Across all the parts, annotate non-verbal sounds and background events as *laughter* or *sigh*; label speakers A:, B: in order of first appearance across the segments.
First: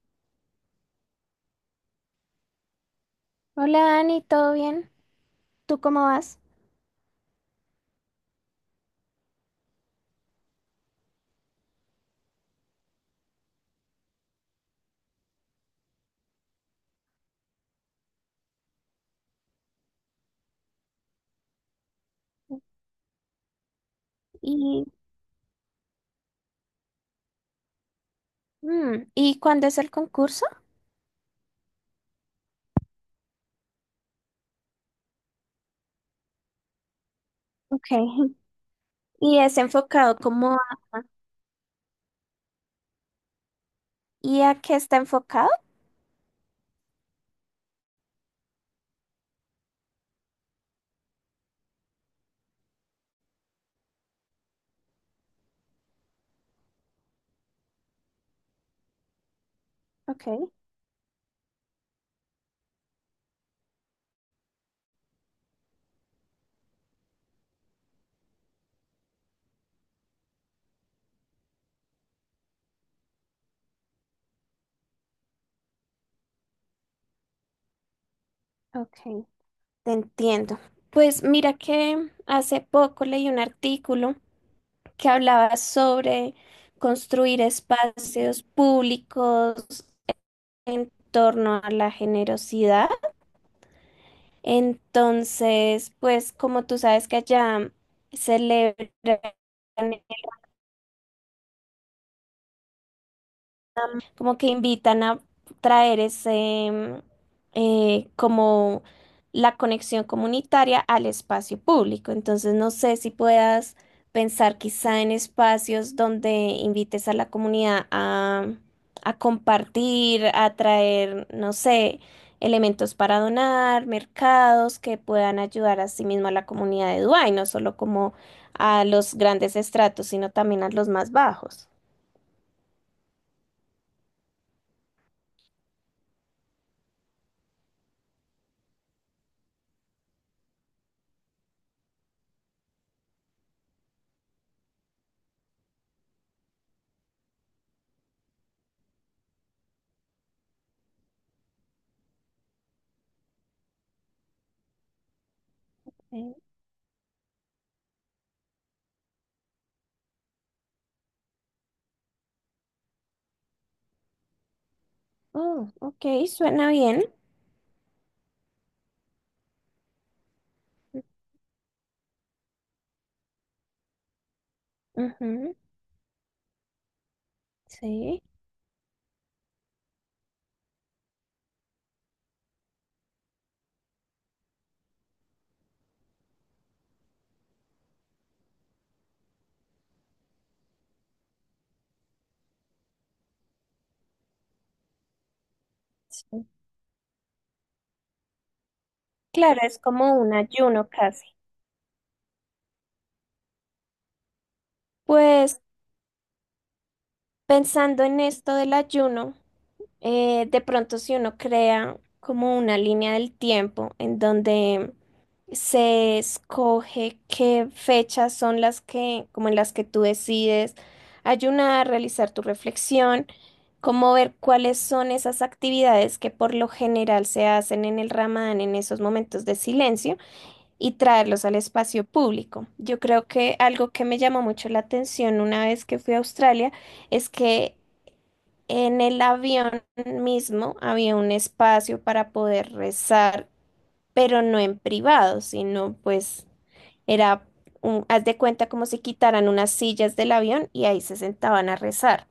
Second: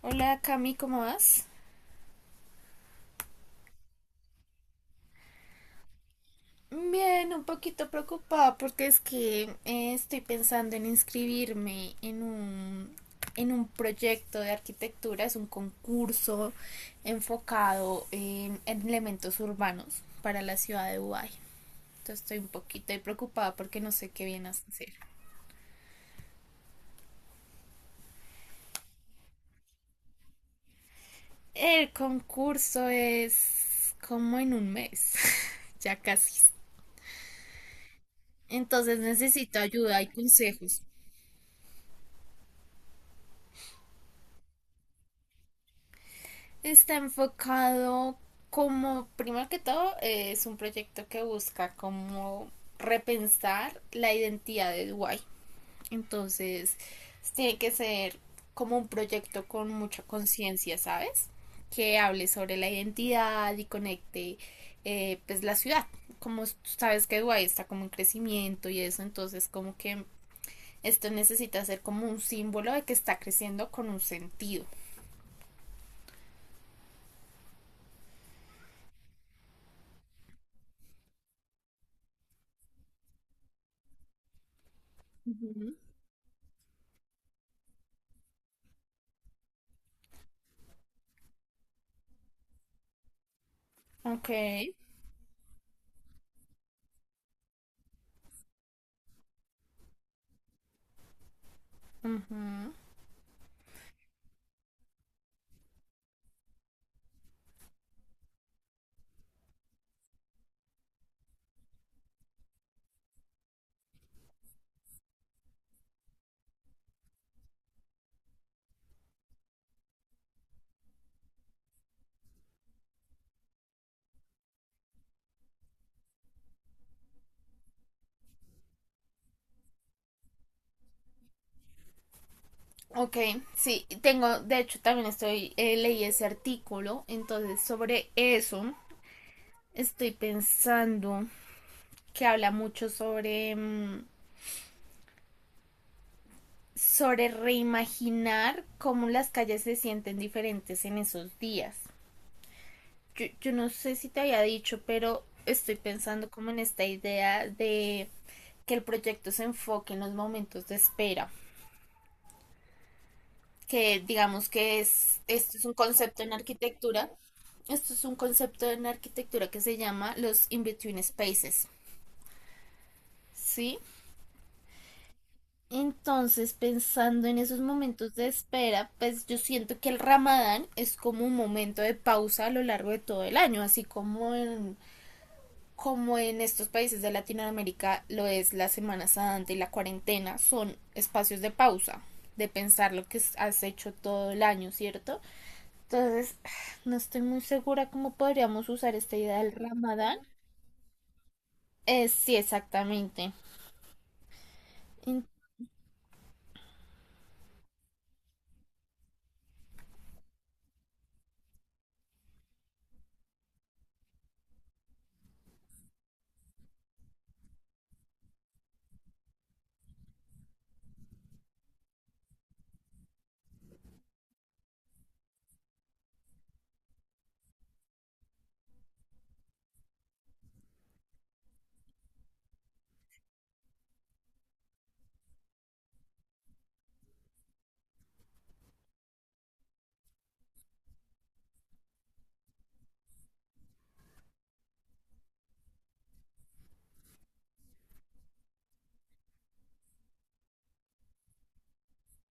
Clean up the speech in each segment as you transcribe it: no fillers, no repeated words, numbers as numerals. A: Hola Cami, ¿cómo vas?
B: Hola Dani, ¿todo bien? ¿Tú cómo vas?
A: Bien, un poquito preocupada porque es que estoy pensando en inscribirme en un proyecto de arquitectura, es un concurso enfocado en elementos urbanos para la ciudad de Dubái. Entonces estoy un poquito ahí preocupada porque no sé qué viene a
B: Y,
A: hacer.
B: ¿Y cuándo es el concurso?
A: El concurso es como en un mes, *laughs* ya casi.
B: Ok. *laughs*
A: Entonces
B: ¿Y es
A: necesito ayuda y
B: enfocado como
A: consejos.
B: y a qué está enfocado?
A: Está enfocado como, primero que todo, es un proyecto que busca como repensar la identidad de Dubái. Entonces, tiene que ser como un proyecto con mucha
B: Ok,
A: conciencia, ¿sabes? Que hable sobre la identidad y conecte, pues, la ciudad. Como tú sabes que Dubái está como en crecimiento y eso, entonces como que esto necesita ser como un símbolo de que está creciendo con un sentido.
B: ok, te entiendo. Pues mira que hace poco leí un artículo que hablaba
A: Ujú.
B: sobre construir espacios públicos en torno a la generosidad.
A: Ok.
B: Entonces, pues como tú sabes que allá celebran,
A: Ujú.
B: como que invitan a traer como la conexión comunitaria al espacio público. Entonces, no sé si puedas pensar quizá en espacios donde invites a la comunidad a compartir, a traer, no sé, elementos para donar, mercados que puedan ayudar a sí mismo a la comunidad de Dubái, no solo como a los grandes estratos, sino también a los más bajos.
A: Ok, sí, tengo, de hecho también estoy, leí ese artículo, entonces sobre eso estoy pensando, que habla mucho sobre, sobre reimaginar cómo las calles se sienten diferentes en esos días. Yo no sé si te había dicho, pero estoy pensando
B: Eh,
A: como en esta idea de que el proyecto se enfoque en los momentos de espera. Que digamos que es,
B: Oh, ok, suena bien.
A: esto es un concepto en arquitectura que se llama los in-between spaces, ¿sí?
B: Ujú,
A: Entonces, pensando en esos momentos
B: sí,
A: de espera, pues yo siento que el Ramadán es como un momento de pausa a lo largo de todo el año, así como en estos países de Latinoamérica lo es la Semana Santa y la cuarentena, son espacios de pausa, de pensar lo que has hecho todo el año, ¿cierto? Entonces,
B: sí.
A: *sighs* no estoy muy segura cómo podríamos usar esta idea del
B: Claro, es como
A: Ramadán.
B: un ayuno casi.
A: Sí, exactamente. En-
B: Pues pensando en esto del ayuno, de pronto si uno crea como una línea del tiempo en donde se escoge qué fechas son las que, como en las que tú decides ayunar, realizar tu reflexión, como ver cuáles son esas actividades que por lo general se hacen en el Ramadán en esos momentos de silencio y traerlos al espacio público. Yo creo que algo que me llamó mucho la atención una vez que fui a Australia es que en el avión mismo había un espacio para poder rezar, pero no en privado, sino pues era, haz de cuenta como si quitaran unas sillas del avión y ahí se sentaban a rezar.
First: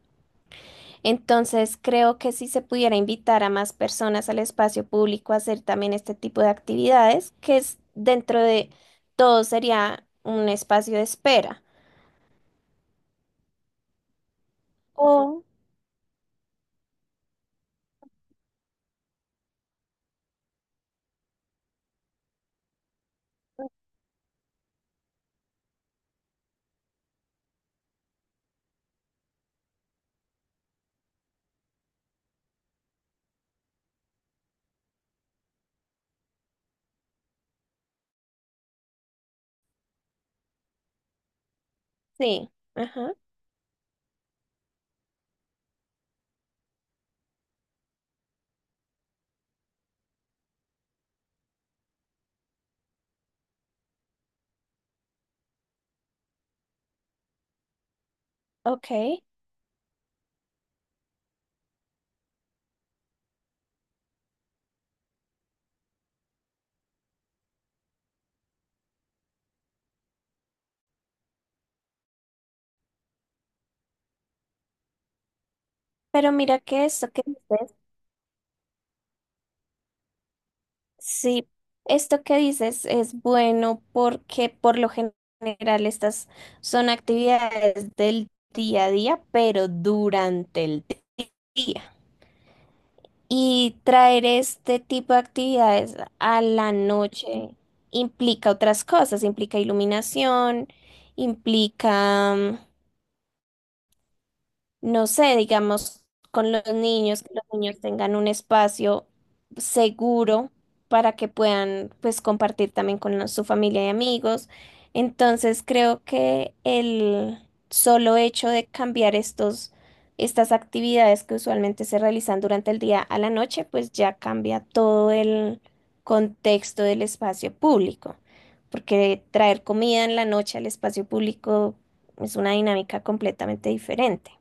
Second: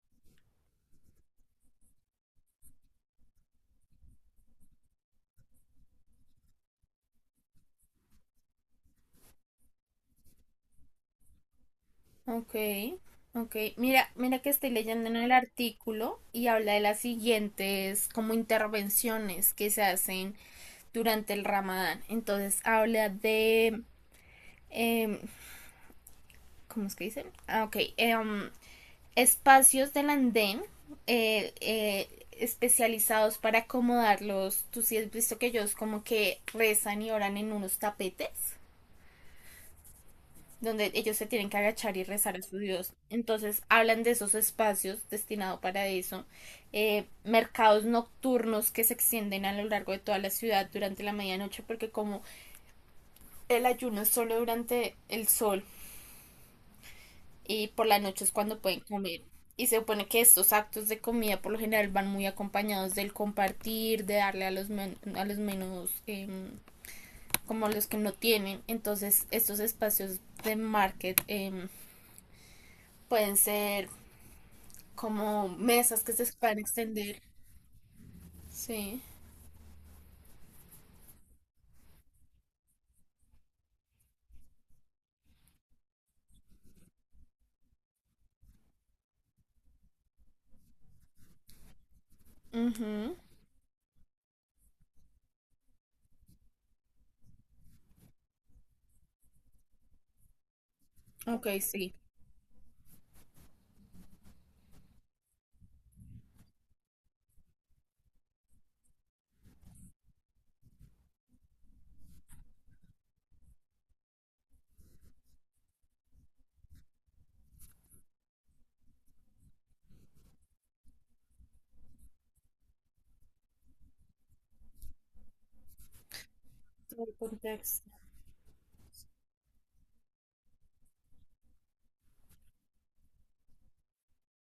B: Entonces, creo que si se pudiera invitar a más personas al espacio público a hacer también este tipo de actividades, que es dentro de todo sería un espacio de espera.
A: Ok, ok. Mira, mira que estoy leyendo en el
B: O,
A: artículo y habla de las siguientes como intervenciones que se hacen durante el Ramadán. Entonces habla de, em, ¿cómo es que dicen? Ah, ok, espacios del andén, especializados para acomodarlos. Tú sí has visto que ellos como que rezan y oran en unos tapetes, donde ellos se tienen que agachar y rezar a
B: sí,
A: su Dios.
B: ajá,
A: Entonces hablan de esos espacios destinados para eso. Mercados nocturnos que se extienden a lo largo de toda la ciudad durante la medianoche, porque como el ayuno es solo durante el sol y por la noche es cuando pueden comer.
B: ok.
A: Y se supone que estos actos de comida por lo general van muy acompañados del compartir, de darle a los, a los menos, como los que no tienen. Entonces estos espacios de market, pueden ser como mesas que se
B: Pero
A: pueden
B: mira que esto
A: extender.
B: que dices,
A: Sí.
B: sí, esto que dices es bueno porque por lo general estas son actividades del día a día, pero durante el día.
A: Ujú.
B: Y traer este tipo de actividades a la noche implica otras cosas, implica iluminación,
A: Ok, sí.
B: implica mm, no sé, digamos, con los niños, que los niños tengan un espacio seguro para que puedan, pues, compartir también con su familia y amigos. Entonces, creo que el solo hecho de cambiar estas actividades que usualmente se realizan durante el día a la noche, pues ya cambia todo el contexto del
A: Todo el
B: espacio
A: contexto.
B: público, porque traer comida en la noche al espacio público es una dinámica completamente diferente.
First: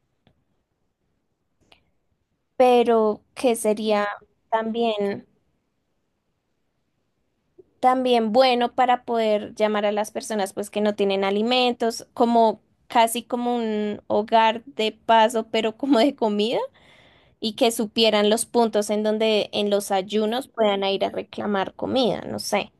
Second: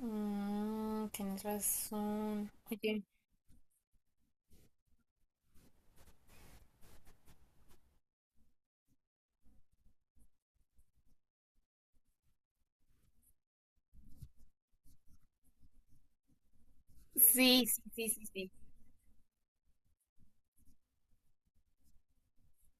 A: Mm, tienes razón. Oye.
B: Pero que sería también, también bueno para poder llamar a las personas pues que no tienen alimentos, como casi como un hogar de paso, pero como de comida, y
A: Sí,
B: que
A: sí, sí, sí,
B: supieran los
A: sí.
B: puntos en donde en los ayunos puedan ir a reclamar comida, no sé.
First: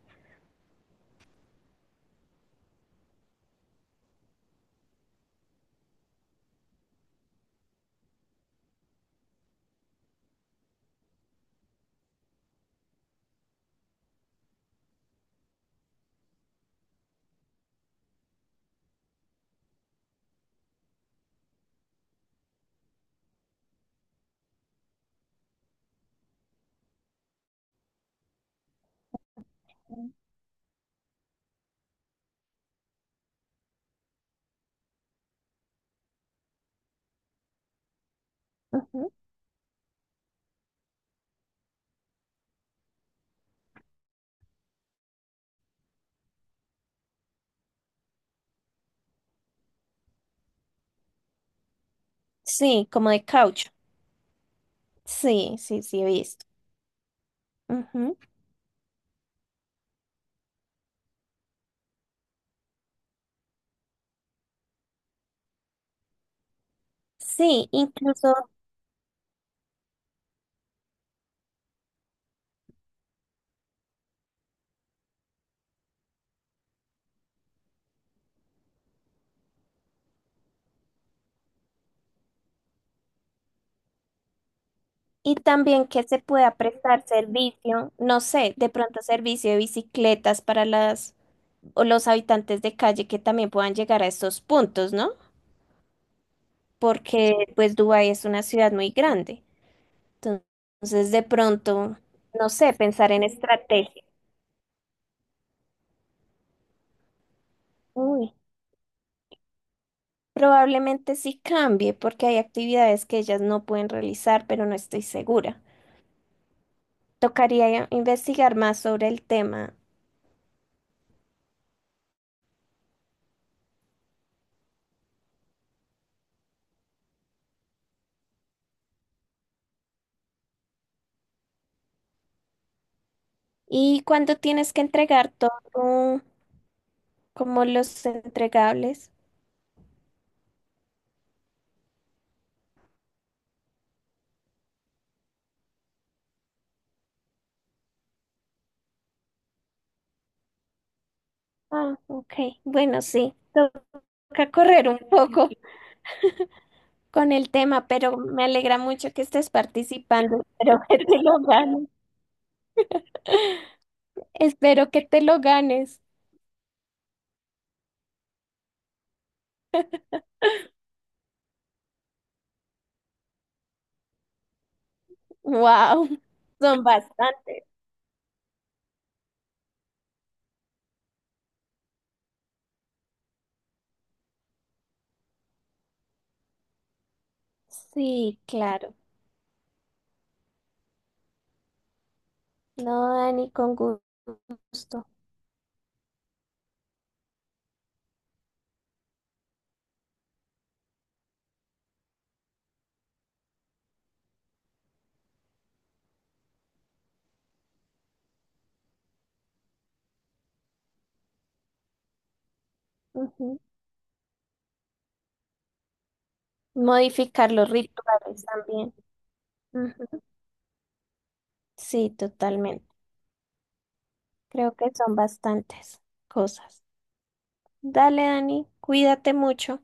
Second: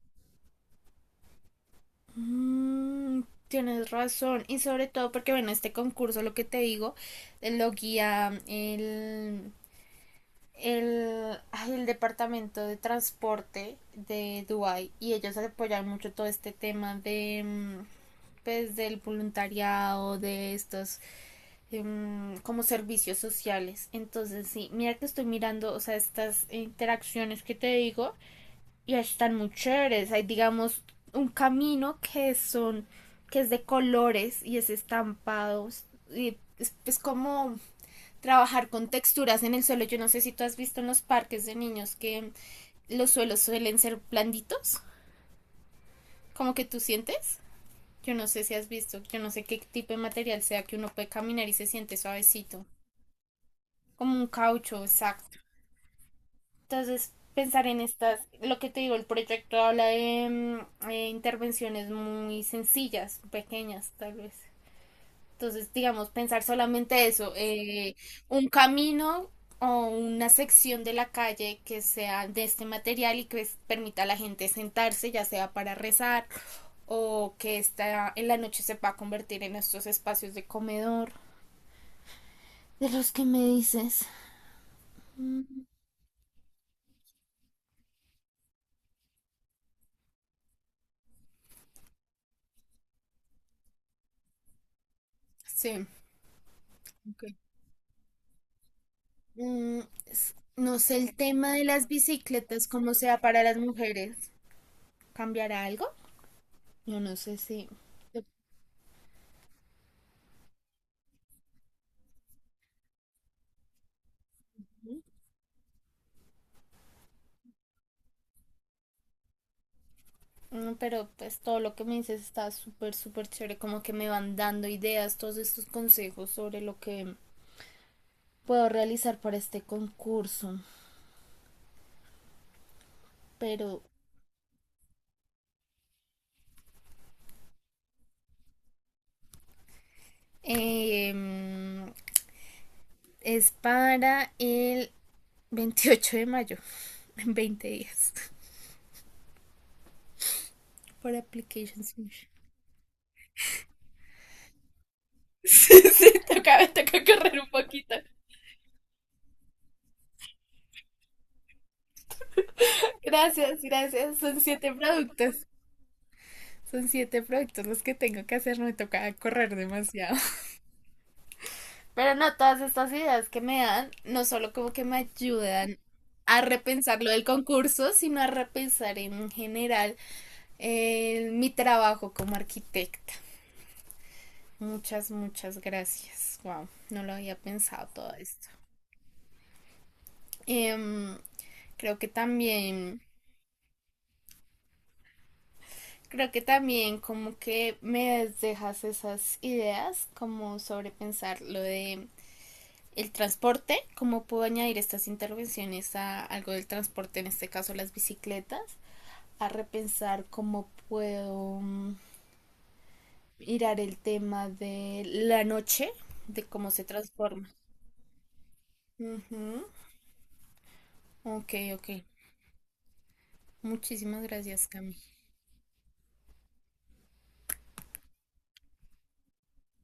A: Mm, tienes razón. Y sobre todo porque, bueno, este concurso, lo que te digo, lo guía el departamento de transporte de Dubai, y ellos apoyan mucho todo este tema de, pues, del voluntariado, de estos, como servicios sociales. Entonces, sí, mira que estoy mirando, o sea, estas interacciones que te digo y están muy chéveres. Hay, digamos, un camino que es de colores y es estampado. Y es como trabajar con
B: Ujú.
A: texturas en el suelo. Yo no sé si tú has visto en los parques de niños que los suelos suelen ser blanditos, como que tú sientes. Yo no sé si has visto, yo no sé qué tipo de material sea, que uno puede caminar y se siente suavecito,
B: Sí, como de caucho.
A: como un caucho, exacto.
B: Sí, sí, sí, he visto.
A: Entonces, pensar en
B: Ujú.
A: estas, lo que te digo, el proyecto habla de, intervenciones muy sencillas, pequeñas tal vez. Entonces, digamos, pensar solamente eso,
B: Sí, incluso.
A: un camino o una sección de la calle que sea de este material y permita a la gente sentarse, ya sea para rezar o que esta, en la noche, se pueda convertir en estos espacios de comedor. De los que me dices.
B: Y
A: Mm,
B: también que se pueda prestar servicio, no sé, de pronto servicio de bicicletas para las o los habitantes de calle que también puedan llegar a estos puntos, ¿no?
A: sí, ok.
B: Porque pues Dubái es una ciudad muy grande.
A: Mm, no sé,
B: Entonces,
A: el
B: de
A: tema de las
B: pronto, no
A: bicicletas,
B: sé,
A: cómo
B: pensar
A: sea
B: en
A: para las
B: estrategia.
A: mujeres, ¿cambiará algo? Yo no sé si... yo-
B: Uy, probablemente sí cambie porque hay actividades que ellas no pueden realizar, pero no estoy segura. Tocaría investigar más sobre el tema.
A: pero pues todo lo que me dices está súper, súper chévere, como que me van dando ideas, todos estos consejos sobre lo que puedo realizar para este concurso. Pero,
B: ¿Y cuándo tienes que entregar todo? Como los entregables.
A: em, es para el 28 de mayo, *laughs* en 20 días, por Application
B: Ah,
A: Submission.
B: ok. Bueno, sí, toca correr un *laughs* poco
A: *laughs* Toca, toca
B: con
A: correr un
B: el tema,
A: poquito.
B: pero me alegra mucho que estés participando. *laughs* Espero que te lo ganes.
A: Gracias, gracias. Son siete
B: Espero que te lo
A: productos.
B: ganes.
A: Son siete productos los que tengo que hacer. No me toca correr demasiado. *laughs* Pero no, todas estas ideas que me dan, no solo como que me ayudan
B: Wow,
A: a
B: son
A: repensar lo del
B: bastantes.
A: concurso, sino a repensar en general, mi trabajo como arquitecta. Muchas, muchas gracias. Wow, no lo había pensado todo
B: Sí,
A: esto.
B: claro.
A: Em, creo que también
B: No, Dani, con gusto.
A: Creo que también como que me dejas esas ideas, como sobre pensar lo de el transporte, cómo puedo añadir estas intervenciones a algo del transporte, en este caso las bicicletas, a repensar cómo puedo,
B: Ujú.
A: mirar el tema de la noche, de cómo se transforma.
B: Modificar los rituales también.
A: Ujú.
B: Ujú.
A: Ok, ok.
B: Sí, totalmente.
A: Muchísimas gracias,
B: Creo que
A: Cami.
B: son bastantes cosas. Dale, Dani, cuídate mucho.